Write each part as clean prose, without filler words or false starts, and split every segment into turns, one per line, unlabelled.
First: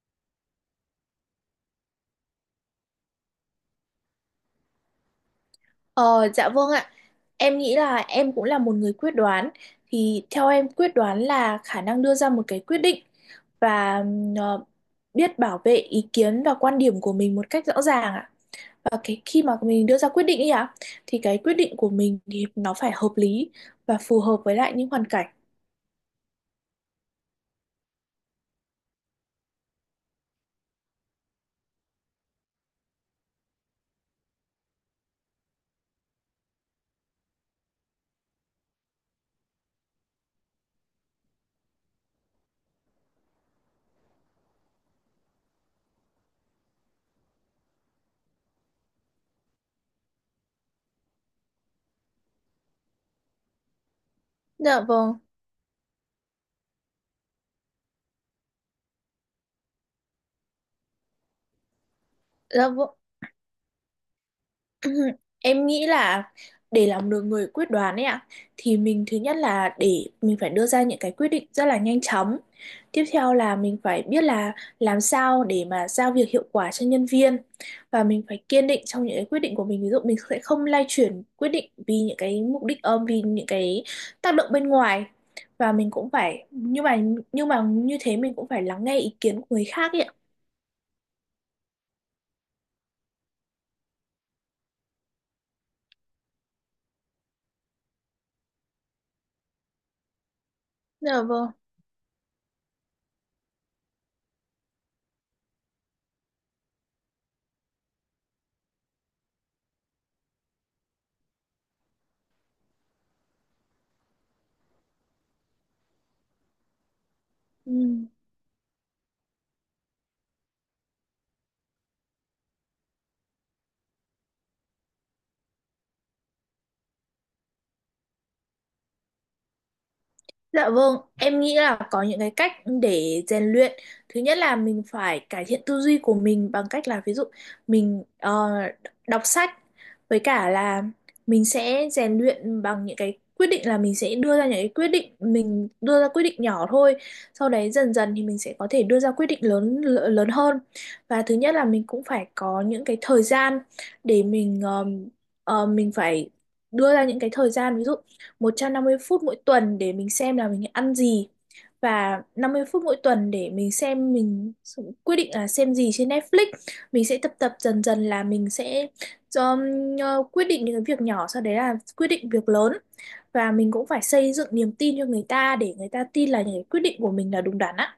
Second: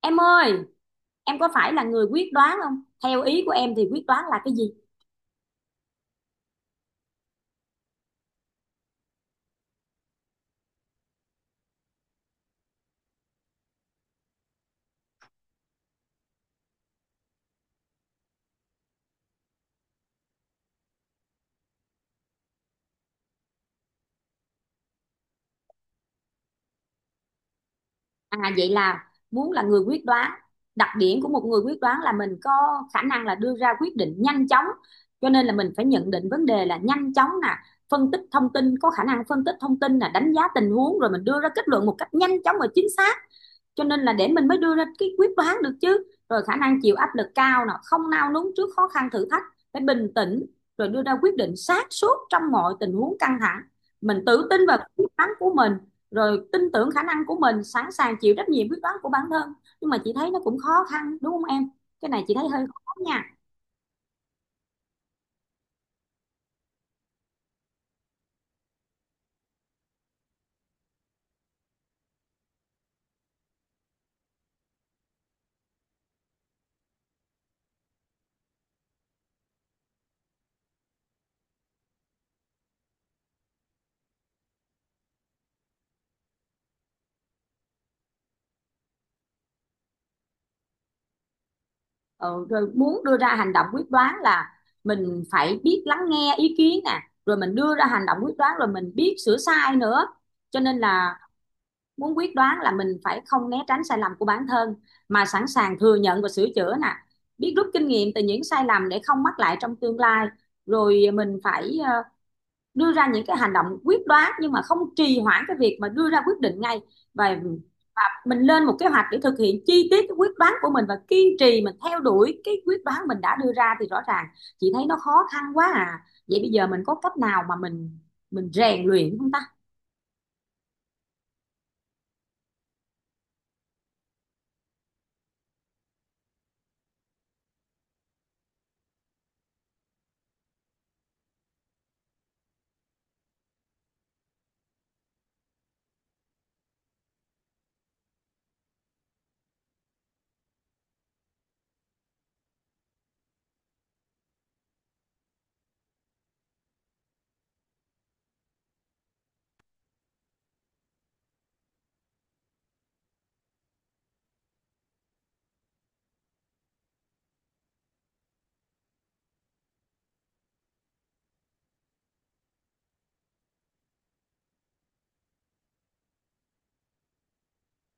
Em ơi, em có phải là người quyết đoán không? Theo ý của em thì quyết đoán là cái gì?
Ờ, dạ vâng ạ. Em nghĩ là em cũng là một người quyết đoán. Thì theo em quyết đoán là khả năng đưa ra một cái quyết định và biết bảo vệ ý kiến và quan điểm của mình một cách rõ ràng ạ. Và cái khi mà mình đưa ra quyết định ấy ạ, thì cái quyết định của mình thì nó phải hợp lý và phù hợp với lại những hoàn cảnh.
À vậy là muốn là người quyết đoán. Đặc điểm của một người quyết đoán là mình có khả năng là đưa ra quyết định nhanh chóng. Cho nên là mình phải nhận định vấn đề là nhanh chóng nè, phân tích thông tin, có khả năng phân tích thông tin nè, đánh giá tình huống rồi mình đưa ra kết luận một cách nhanh chóng và chính xác, cho nên là để mình mới đưa ra cái quyết đoán được chứ. Rồi khả năng chịu áp lực cao nè, không nao núng trước khó khăn thử thách, phải bình tĩnh rồi đưa ra quyết định sáng suốt trong mọi tình huống căng thẳng, mình tự tin vào
Dạ
quyết
vâng.
đoán của mình, rồi tin tưởng khả năng của mình, sẵn sàng chịu trách nhiệm quyết đoán của bản thân. Nhưng mà chị thấy nó cũng khó khăn đúng không em? Cái này chị thấy hơi
Dạ vâng.
khó nha.
Em nghĩ là để làm được người quyết đoán ấy ạ, thì mình thứ nhất là để mình phải đưa ra những cái quyết định rất là nhanh chóng. Tiếp theo là mình phải biết là làm sao để mà giao việc hiệu quả cho nhân viên, và mình phải kiên định trong những cái quyết định của mình. Ví dụ mình sẽ không lay chuyển quyết định vì những cái mục đích ôm, vì những cái tác động bên ngoài, và mình cũng phải nhưng mà như thế, mình cũng phải lắng nghe ý kiến của người khác ấy ạ.
Ừ, rồi muốn đưa ra hành động quyết đoán là mình phải biết lắng nghe ý kiến nè, rồi mình đưa ra hành động quyết đoán, rồi mình biết sửa sai nữa. Cho nên là
Dạ vâng.
muốn quyết đoán là mình phải không né tránh sai lầm của bản thân, mà sẵn sàng thừa nhận và sửa chữa nè, biết rút kinh nghiệm từ những sai lầm để không mắc lại trong tương lai. Rồi mình phải đưa ra những cái hành động quyết đoán nhưng mà không trì hoãn cái việc mà đưa ra quyết định ngay, và
Ừ.
mình lên một kế hoạch để thực hiện chi tiết cái quyết đoán của mình và kiên trì mình theo đuổi cái quyết đoán mình đã đưa ra, thì rõ ràng chị thấy nó khó khăn quá à. Vậy bây giờ mình có cách nào mà mình rèn luyện không ta?
Dạ vâng, em nghĩ là có những cái cách để rèn luyện. Thứ nhất là mình phải cải thiện tư duy của mình bằng cách là, ví dụ mình đọc sách, với cả là mình sẽ rèn luyện bằng những cái quyết định, là mình sẽ đưa ra những cái quyết định, mình đưa ra quyết định nhỏ thôi. Sau đấy dần dần thì mình sẽ có thể đưa ra quyết định lớn lớn hơn. Và thứ nhất là mình cũng phải có những cái thời gian để mình mình phải đưa ra những cái thời gian, ví dụ 150 phút mỗi tuần để mình xem là mình ăn gì, và 50 phút mỗi tuần để mình xem mình quyết định là xem gì trên Netflix. Mình sẽ tập tập dần dần là mình sẽ um, quyết định những cái việc nhỏ, sau đấy là quyết định việc lớn, và mình cũng phải xây dựng niềm tin cho người ta để người ta tin là những cái quyết định của mình là đúng đắn á.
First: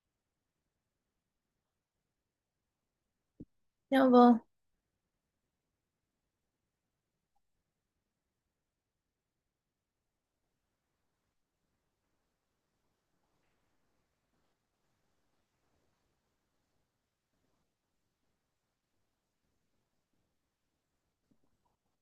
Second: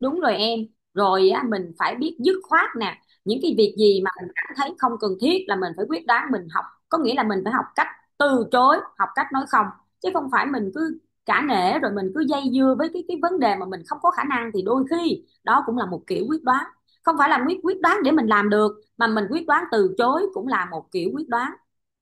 Đúng rồi em, rồi á, mình phải biết dứt khoát nè, những cái việc gì
Dạ
mà mình
vâng.
cảm thấy không cần thiết là mình phải quyết đoán, mình học, có nghĩa là mình phải học cách từ chối, học cách nói không, chứ không phải mình cứ cả nể rồi mình cứ dây dưa với cái vấn đề mà mình không có khả năng, thì đôi khi đó cũng là một kiểu quyết đoán, không phải là quyết quyết đoán để mình làm được, mà mình quyết đoán từ chối cũng là một kiểu quyết đoán.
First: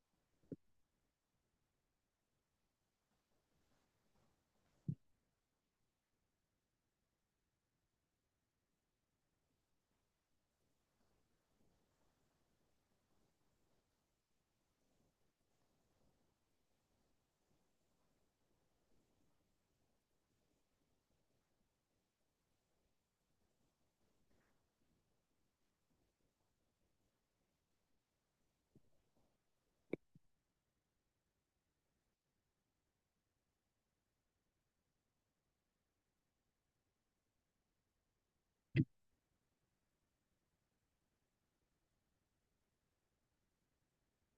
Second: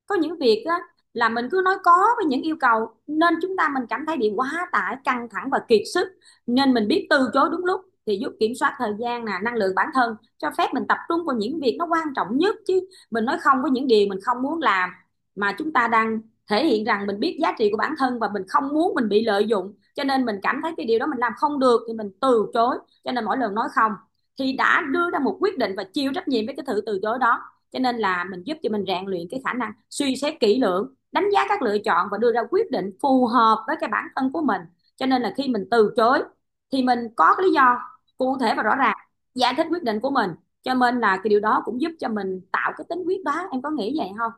Có những việc á là mình cứ nói có với những yêu cầu, nên chúng ta mình cảm thấy bị quá tải, căng thẳng và kiệt sức, nên mình biết từ chối đúng lúc thì giúp kiểm soát thời gian nè, năng lượng bản thân, cho phép mình tập trung vào những việc nó quan trọng nhất chứ. Mình nói không với những điều mình không muốn làm, mà chúng ta đang thể hiện rằng mình biết giá trị của bản thân và mình không muốn mình bị lợi dụng, cho nên mình cảm thấy cái điều đó mình làm không được thì mình từ chối. Cho nên mỗi lần nói không thì đã đưa ra một quyết định và chịu trách nhiệm với cái sự từ chối đó, cho nên là mình giúp cho mình rèn luyện cái khả năng suy xét kỹ lưỡng, đánh giá các lựa chọn và đưa ra quyết định phù hợp với cái bản thân của mình. Cho nên là khi mình từ chối thì mình có cái lý do cụ thể và rõ ràng giải thích quyết định của mình, cho nên là cái điều đó cũng giúp cho mình tạo cái tính quyết đoán, em có nghĩ vậy không?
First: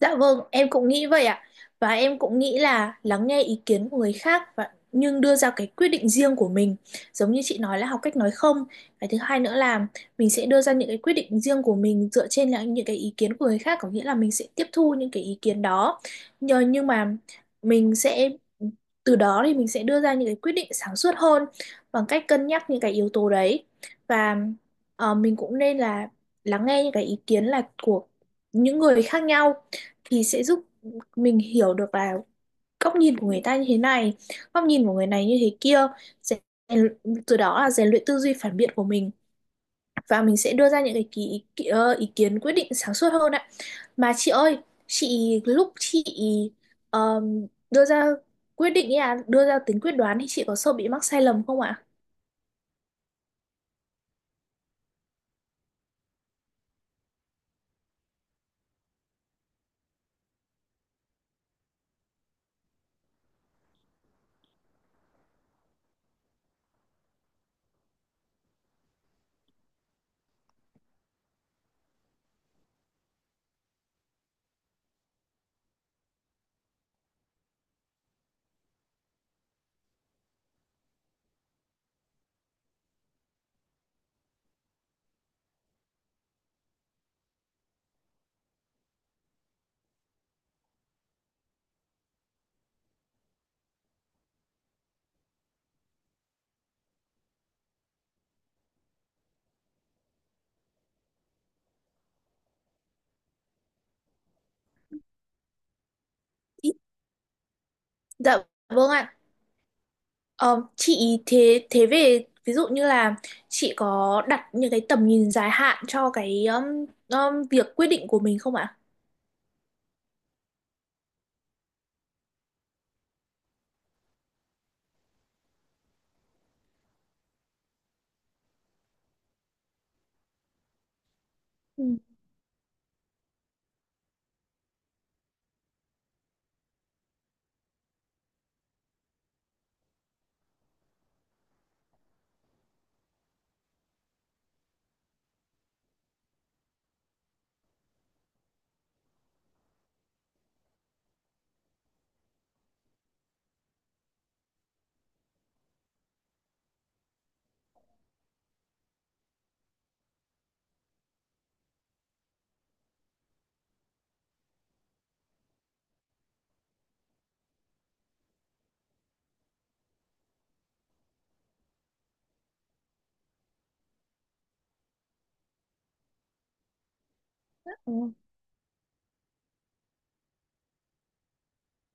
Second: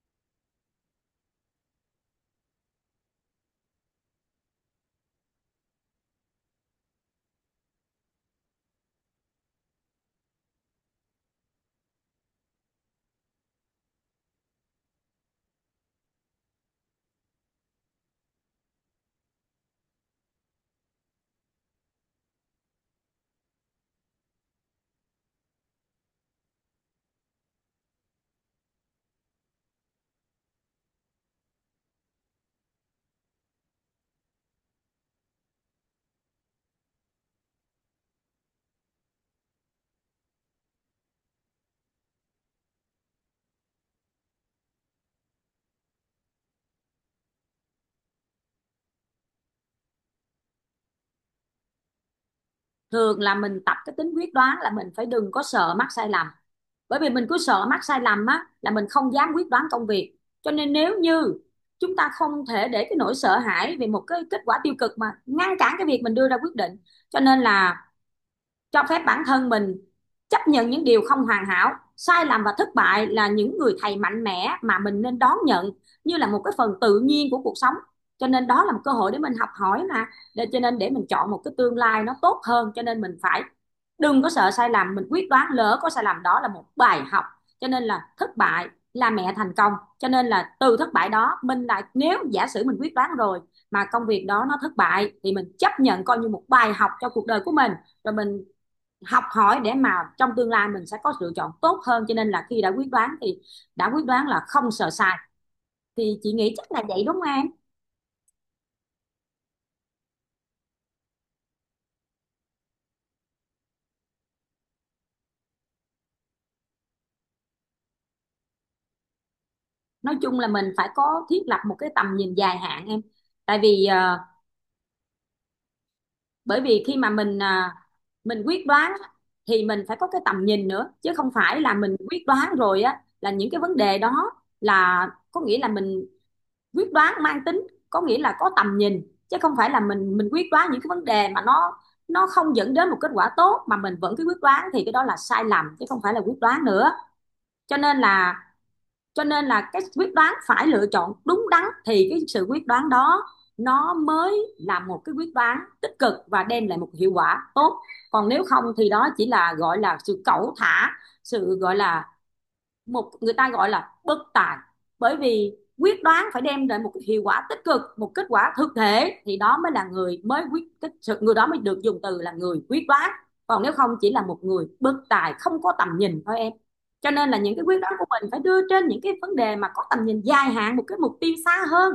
Dạ vâng, em cũng nghĩ vậy ạ. Và em cũng nghĩ là lắng nghe ý kiến của người khác và nhưng đưa ra cái quyết định riêng của mình. Giống như chị nói là học cách nói không. Cái thứ hai nữa là mình sẽ đưa ra những cái quyết định riêng của mình dựa trên là những cái ý kiến của người khác, có nghĩa là mình sẽ tiếp thu những cái ý kiến đó. Nhờ nhưng mà mình sẽ, từ đó thì mình sẽ đưa ra những cái quyết định sáng suốt hơn bằng cách cân nhắc những cái yếu tố đấy. Và mình cũng nên là lắng nghe những cái ý kiến là của những người khác nhau, thì sẽ giúp mình hiểu được là góc nhìn của người ta như thế này, góc nhìn của người này như thế kia, rèn, từ đó là rèn luyện tư duy phản biện của mình, và mình sẽ đưa ra những cái ý kiến quyết định sáng suốt hơn ạ. Mà chị ơi, chị lúc chị đưa ra quyết định ý à, đưa ra tính quyết đoán, thì chị có sợ bị mắc sai lầm không ạ?
Thường là mình tập cái tính quyết đoán là mình phải đừng có sợ mắc sai lầm, bởi vì mình cứ sợ mắc sai lầm á là mình không dám quyết đoán công việc. Cho nên nếu như chúng ta không thể để cái nỗi sợ hãi về một cái kết quả tiêu cực mà ngăn cản cái việc mình đưa ra quyết định, cho nên là cho phép bản thân mình chấp nhận những điều không hoàn hảo, sai lầm và thất bại là những người thầy mạnh mẽ mà mình nên đón nhận như là một cái phần tự nhiên của cuộc sống. Cho nên đó là một cơ hội để mình học hỏi, mà để cho nên để mình chọn một cái tương lai nó tốt hơn, cho nên mình phải đừng có sợ sai lầm, mình quyết đoán lỡ có sai lầm đó là một bài học, cho nên là thất bại là mẹ thành công. Cho nên là từ thất bại đó mình lại, nếu giả sử mình quyết đoán rồi mà công việc đó nó thất bại, thì mình chấp nhận coi như một bài học cho cuộc đời của mình, rồi mình học hỏi để mà trong tương lai mình sẽ có lựa chọn tốt hơn. Cho nên là khi đã quyết đoán thì đã quyết đoán là không sợ sai, thì chị nghĩ chắc là vậy đúng không em?
Dạ vâng ạ. Ờ, chị thế thế về ví dụ như là, chị có đặt những cái tầm nhìn dài hạn cho cái việc quyết định của mình không ạ?
Nói chung là mình phải có thiết lập một cái tầm nhìn dài hạn em, tại vì bởi vì khi mà mình, mình quyết đoán á, thì mình phải có cái tầm nhìn nữa, chứ không phải là mình
Ừ.
quyết đoán rồi á là những cái vấn đề đó, là có nghĩa là mình quyết đoán mang tính, có nghĩa là có tầm nhìn, chứ không phải là mình quyết đoán những cái vấn đề mà nó không dẫn đến một kết quả tốt mà mình vẫn cứ quyết đoán, thì cái đó là sai lầm chứ không phải là quyết đoán nữa. Cho nên là cho nên là cái quyết đoán phải lựa chọn đúng đắn thì cái sự quyết đoán đó nó mới là một cái quyết đoán tích cực và đem lại một hiệu quả tốt. Còn nếu không thì đó chỉ là gọi là sự cẩu thả, sự gọi là, một người ta gọi là bất tài, bởi vì quyết đoán phải đem lại một hiệu quả tích cực, một kết quả thực thể, thì đó mới là người mới quyết tích sự, người đó mới được dùng từ là người quyết đoán. Còn nếu không chỉ là một người bất tài không có tầm nhìn thôi em. Cho nên là những cái quyết đoán của
Ừ.
mình phải đưa trên những cái vấn đề mà có tầm nhìn dài hạn, một cái mục tiêu xa hơn,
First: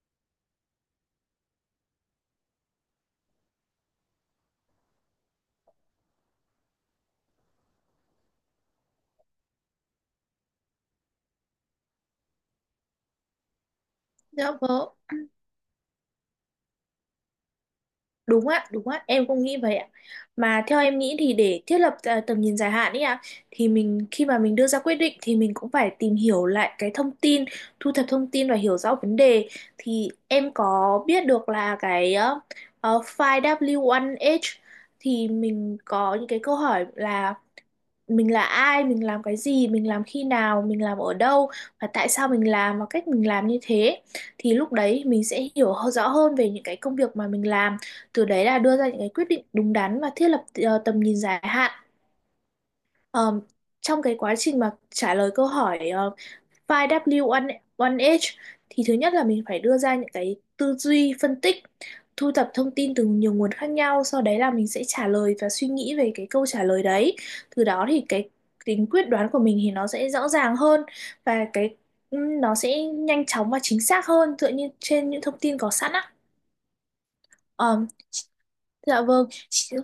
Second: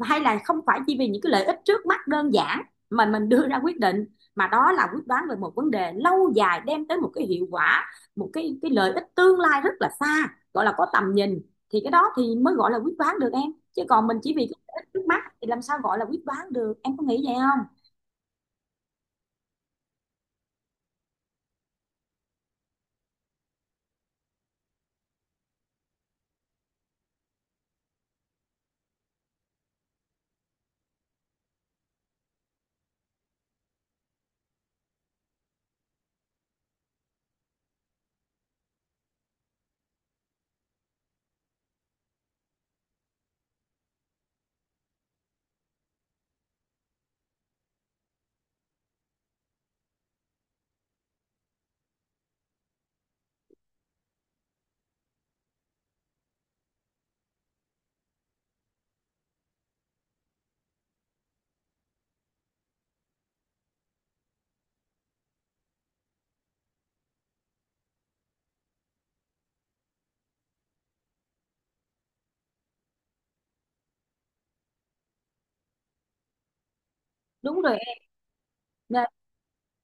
hay là không phải chỉ vì những cái lợi ích trước mắt đơn giản mà mình đưa ra quyết định, mà đó là quyết đoán về một vấn đề lâu dài, đem tới một cái hiệu quả, một cái lợi ích tương lai rất là xa, gọi là có tầm nhìn, thì cái đó thì mới gọi là quyết đoán được em, chứ còn mình chỉ vì
Dạ
cái lợi ích
vâng.
trước mắt thì làm sao gọi là quyết đoán được, em có nghĩ vậy không?
Đúng ạ, em cũng nghĩ vậy ạ. Mà theo em nghĩ thì để thiết lập à, tầm nhìn dài hạn ấy ạ, thì mình khi mà mình đưa ra quyết định thì mình cũng phải tìm hiểu lại cái thông tin, thu thập thông tin và hiểu rõ vấn đề. Thì em có biết được là cái 5W1H, thì mình có những cái câu hỏi là: mình là ai, mình làm cái gì, mình làm khi nào, mình làm ở đâu, và tại sao mình làm, và cách mình làm như thế, thì lúc đấy mình sẽ hiểu rõ hơn về những cái công việc mà mình làm, từ đấy là đưa ra những cái quyết định đúng đắn và thiết lập tầm nhìn dài hạn. Ờ, Trong cái quá trình mà trả lời câu hỏi 5W1H, thì thứ nhất là mình phải đưa ra những cái tư duy phân tích, thu thập thông tin từ nhiều nguồn khác nhau, sau đấy là mình sẽ trả lời và suy nghĩ về cái câu trả lời đấy. Từ đó thì cái tính quyết đoán của mình thì nó sẽ rõ ràng hơn, và cái nó sẽ nhanh chóng và chính xác hơn dựa như trên những thông tin có sẵn á.
Đúng
Ờ,
rồi em,
dạ vâng.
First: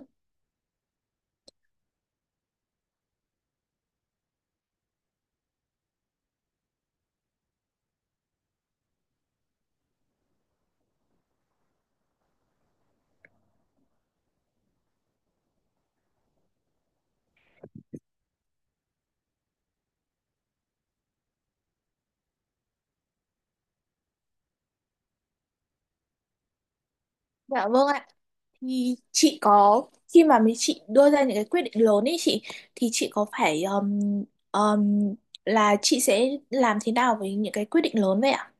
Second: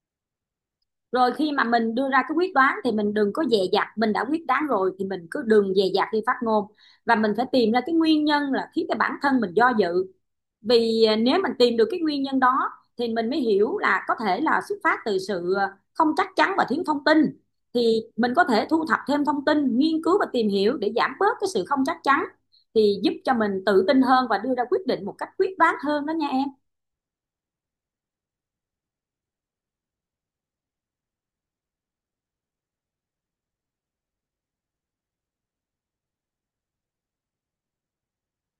rồi khi mà mình đưa ra cái quyết đoán thì mình đừng có dè dặt, mình đã quyết đoán rồi thì mình cứ đừng dè dặt khi phát ngôn, và mình phải tìm ra cái nguyên nhân là khiến cái bản thân mình do dự. Vì nếu mình tìm được cái nguyên nhân đó thì mình mới hiểu là có thể là xuất phát từ sự không chắc chắn và thiếu thông tin, thì mình có thể thu thập thêm thông tin, nghiên cứu và tìm hiểu để giảm bớt cái sự không chắc chắn, thì giúp cho mình tự tin hơn và đưa ra quyết định một cách quyết đoán hơn đó nha em.
Dạ vâng ạ. Thì chị có, khi mà mấy chị đưa ra những cái quyết định lớn ấy chị, thì chị có phải um, là chị sẽ làm thế nào với những cái quyết định lớn vậy ạ?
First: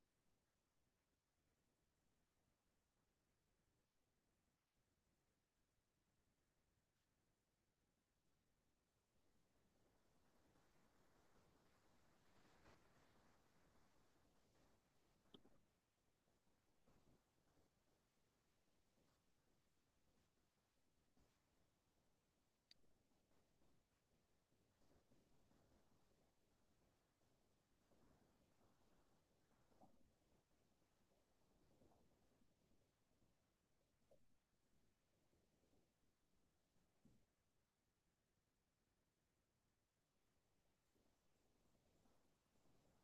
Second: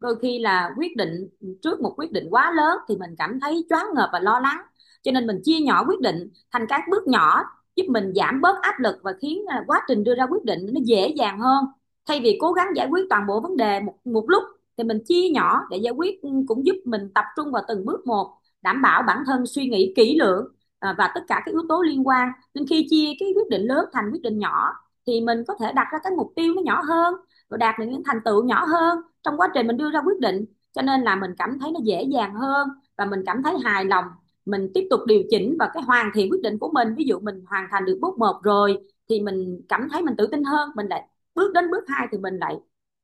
Đôi khi là quyết định, trước một quyết định quá lớn thì mình cảm thấy choáng ngợp và lo lắng, cho nên mình chia nhỏ quyết định thành các bước nhỏ, giúp mình giảm bớt áp lực và khiến quá trình đưa ra quyết định nó dễ dàng hơn. Thay vì cố gắng giải quyết toàn bộ vấn đề một một lúc, thì mình chia nhỏ để giải quyết, ừ, cũng giúp mình tập trung vào từng bước một, đảm bảo bản thân suy nghĩ kỹ lưỡng và tất cả các yếu tố liên quan. Nên khi chia cái quyết định lớn thành quyết định nhỏ thì mình có thể đặt ra cái mục tiêu nó nhỏ hơn và đạt được những thành tựu nhỏ hơn trong quá trình mình đưa ra quyết định, cho nên là mình cảm thấy nó dễ dàng hơn và mình cảm thấy hài lòng. Mình tiếp tục điều chỉnh và cái hoàn thiện quyết định của mình, ví dụ mình hoàn thành được bước một rồi thì mình cảm thấy mình tự tin hơn, mình lại bước đến bước hai thì mình lại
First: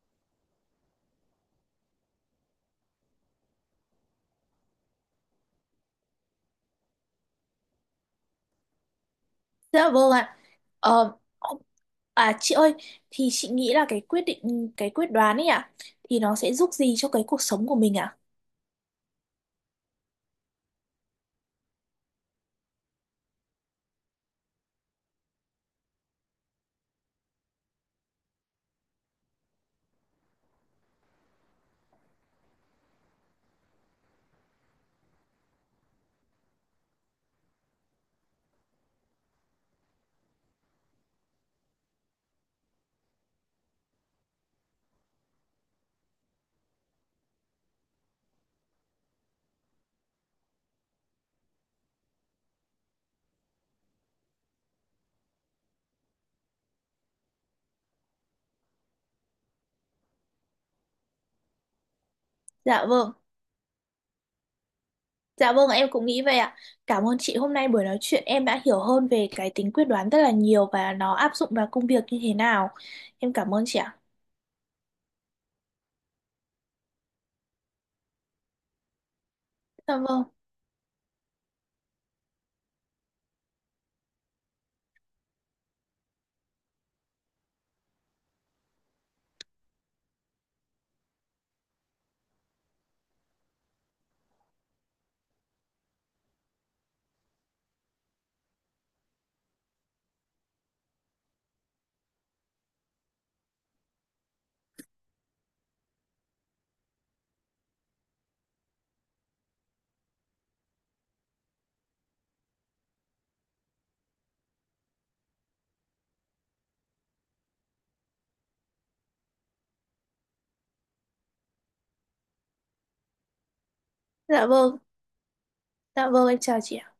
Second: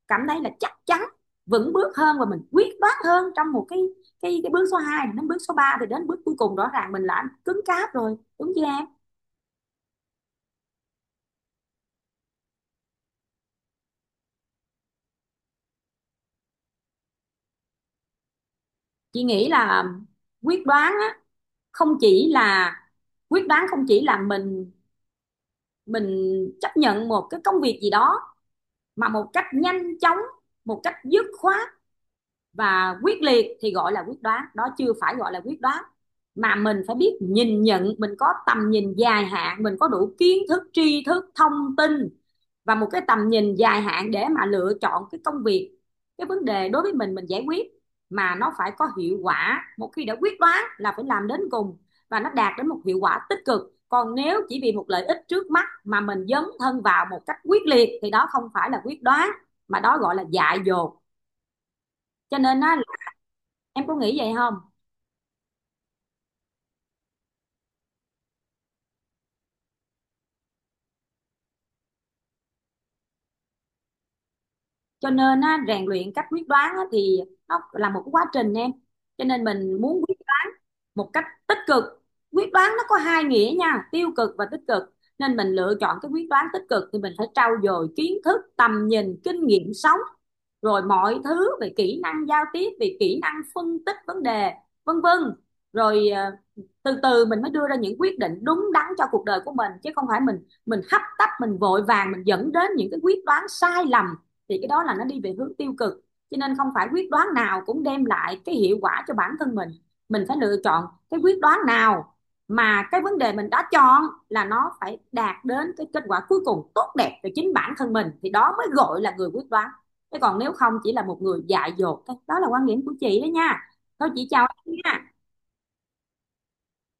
cảm thấy là chắc chắn, vững bước hơn và mình quyết đoán hơn trong một cái bước số 2 đến bước số ba, thì đến bước cuối cùng rõ ràng mình đã cứng cáp rồi, đúng chưa em?
Dạ vâng ạ. Ờ, À chị ơi, thì chị nghĩ là cái quyết định, cái quyết đoán ấy ạ, thì nó sẽ giúp gì cho cái cuộc sống của mình ạ?
Chị nghĩ là quyết đoán á, không chỉ là, quyết đoán không chỉ là mình chấp nhận một cái công việc gì đó mà một cách nhanh chóng, một cách dứt khoát và quyết liệt thì gọi là quyết đoán, đó chưa phải gọi là quyết đoán, mà mình phải biết nhìn nhận, mình có tầm nhìn dài hạn, mình có đủ kiến thức, tri thức, thông tin và một cái tầm nhìn dài hạn để mà lựa chọn cái công việc, cái vấn đề đối với mình giải quyết mà nó phải có hiệu quả, một khi đã quyết đoán là phải làm đến cùng và nó đạt đến một hiệu quả tích cực. Còn nếu chỉ vì một lợi ích trước mắt mà mình dấn thân vào một cách quyết liệt thì đó không phải là quyết đoán, mà đó gọi là dại dột. Cho nên á,
Dạ vâng.
em có nghĩ vậy không?
Dạ vâng, em cũng nghĩ vậy ạ. Cảm ơn chị, hôm nay buổi nói chuyện em đã hiểu hơn về cái tính quyết đoán rất là nhiều và nó áp dụng vào công việc như thế nào. Em cảm ơn chị ạ.
Cho nên á, rèn luyện cách quyết đoán á, thì nó là một cái quá trình em, cho nên mình
Dạ
muốn quyết
vâng.
một cách tích cực, quyết đoán nó có hai nghĩa nha, tiêu cực và tích cực, nên mình lựa chọn cái quyết đoán tích cực thì mình phải trau dồi kiến thức, tầm nhìn, kinh nghiệm sống, rồi mọi thứ về kỹ năng giao tiếp, về kỹ năng phân tích vấn đề, vân vân. Rồi từ từ mình mới đưa ra những quyết định đúng đắn cho cuộc đời của mình, chứ không phải mình hấp tấp, mình vội vàng, mình dẫn đến những cái quyết đoán sai lầm, thì cái đó là nó đi về hướng tiêu cực. Cho nên không phải quyết đoán nào cũng đem lại cái hiệu quả cho bản thân mình phải lựa chọn cái quyết đoán nào mà cái vấn đề mình đã chọn là nó phải đạt đến cái kết quả cuối cùng tốt đẹp cho chính bản thân mình, thì đó mới gọi là người quyết đoán, chứ còn nếu không chỉ là một người dại dột thôi. Đó là quan điểm của chị đó nha. Thôi chị
Dạ
chào em
vâng.
nha.
Dạ vâng, em chào chị ạ.